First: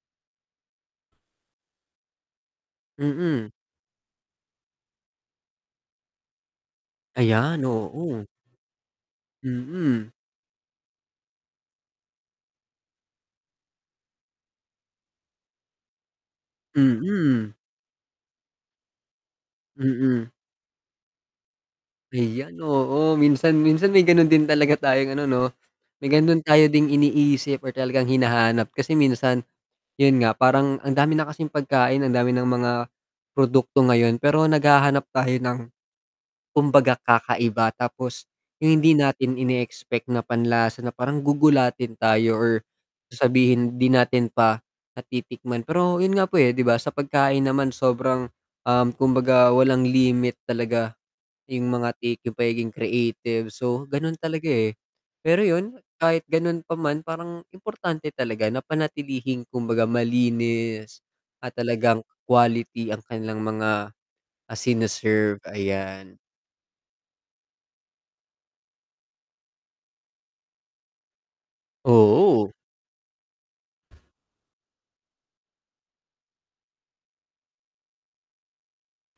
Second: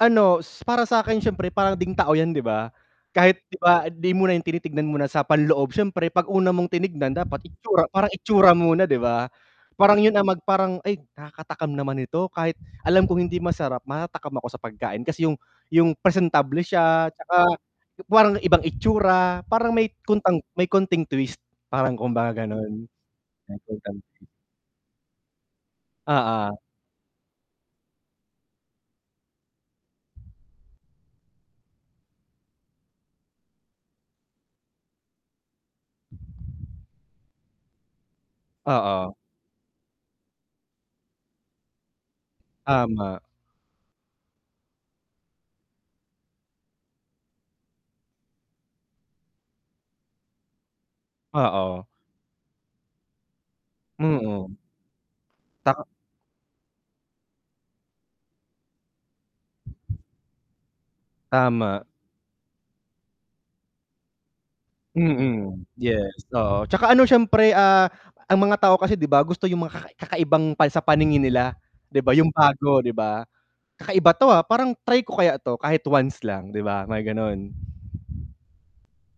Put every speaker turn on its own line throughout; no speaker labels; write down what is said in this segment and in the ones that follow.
Ano, s para sa akin, siyempre, parang ding tao 'yan, di ba? Kahit,
Mm.
di ba, di muna 'yung tinitingnan muna sa panloob. Siyempre, 'pag una mong tinignan, dapat
Ayan,
itsura, parang
oo.
itsura muna, di ba? Parang
Mm.
'yun ang mag parang, "Ay, nakakatakam naman ito." Kahit alam kong hindi masarap, matatakam ako sa pagkain kasi 'yung 'yung presentable siya, tsaka
Mm.
yung parang ibang itsura, parang may
Mm.
kontang may konting twist, parang kumbaga
Ayan,
gano'n.
oo, minsan
May
minsan
konting
may
twist.
gano'n din talaga tayong ano 'no, may gano'n
Oo.
tayo ding iniisip or talagang hinahanap. Kasi minsan, 'yun nga, parang ang dami na kasing pagkain, ang dami nang mga produkto ngayon, pero naghahanap tayo ng, kumbaga, kakaiba. Tapos 'yung hindi
Oo.
natin ine-expect na panlasa na parang gugulatin tayo or
Tama.
sasabihin di natin pa, natitikman. Pero 'yun nga po, eh, di ba, sa pagkain naman, sobrang, um, kumbaga, walang limit talaga, 'yung
Oo.
mga take, 'yung pagiging creative, so gano'n talaga,
Mm.
eh. Pero 'yon,
Ta
kahit gano'n pa man, parang importante talaga na panatilihing kumbaga, malinis at
Tama.
talagang quality ang kanilang mga, ah, sini-serve.
Mm, yes.
Ayan.
Oo, tsaka ano, siyempre, ah, ang mga tao kasi, di ba, gusto 'yung mga kakai kakaibang pang sa paningin nila. Di ba, yung
Oo.
bago, di ba? "Kakaiba 'to, ah, parang try ko kaya 'to, kahit once lang." 'di ba? May gano'n.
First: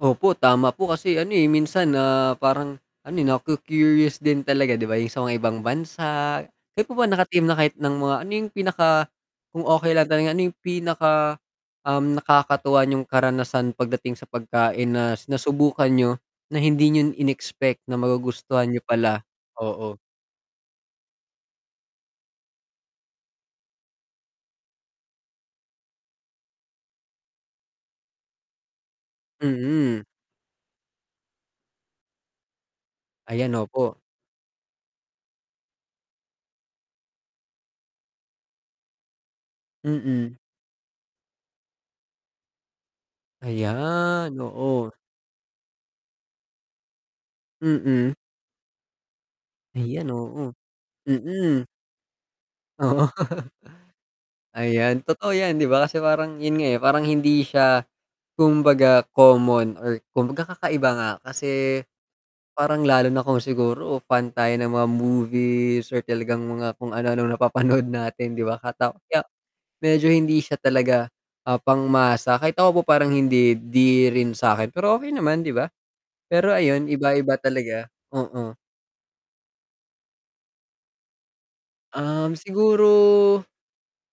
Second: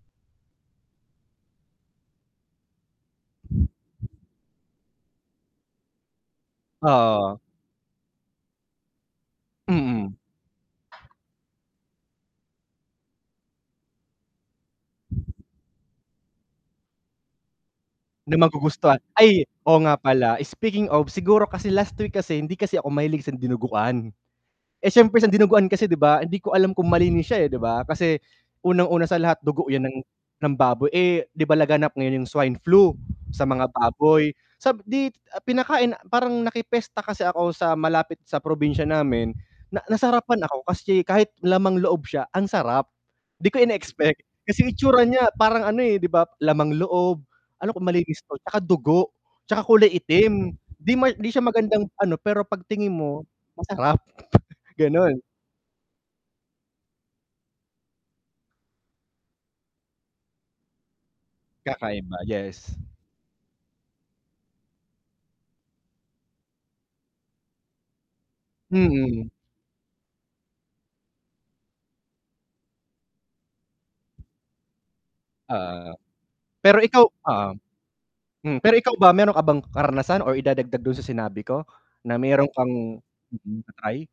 Opo, tama po kasi, ano, eh, minsan na parang ano, eh, naku-curious din talaga, di ba, 'yung sa mga ibang bansa. Kayo po ba,
Oo.
nakatim na kahit nang mga ano 'yung pinaka kung okey lang
Mm.
tanungin, ano 'yung pinaka, um, nakakatuwa n'yong karanasan pagdating sa pagkain nas nasubukan n'yo, na hindi n'yo in-expect na
Na
magugustuhan niyo
magugustuhan.
pala.
Ay, oo,
Oo.
nga pala. Speaking of, siguro kasi last week kasi hindi kasi ako mahilig sa dinuguan. Eh, siyempre, sa dinuguan kasi, 'di ba, hindi ko alam kung malinis siya, eh, di ba, kasi unang-una sa lahat, dugo 'yan ng
Mm.
ng baboy. Eh, di ba, laganap ngayon 'yung swine flu sa
Ayan,
mga
opo.
baboy. Sab dit ah, pinakain parang naki-fiesta kasi ako sa malapit sa probinsiya namin, na
Mm.
nasarapan ako, kasi kahit lamang-loob siya, ang sarap. 'Di ko ine-expect,
Ayan,
kasi
oo.
itsura niya, parang ano, eh, di ba, lamang-loob. "Ano, kung
Mm.
malinis 'to?" Tsaka dugo, tsaka kulay
Ayan,
itim.
oo.
Di may 'di siya
Mm.
magandang ano, pero 'pag tingin
Oo.
mo, masarap,
Ayan,
gano'n.
totoo 'yan, di ba? Kasi parang 'yun nga, eh, parang hindi siya, kumbaga, common or kumbaga, kakaiba nga, kasi
Kakaiba, yes.
parang lalo na kung siguro pantayan ng mga movie sir talagang mga kung anu-anong napapanood natin, di ba? Kata kaya,
Mm.
medyo hindi siya talaga, ah, pangmasa. Kahit ako po parang hindi, eh, di rin sa akin, pero okey naman, di ba?
Oh.
Pero
Pero
ayun,
ikaw
iba-iba
um.
talaga. Oo.
Hmm, pero ikaw ba, meron ka bang karanasan or idadagdag dun sa sinabi ko, na
Um,
meron kang
siguro
mm, na-try?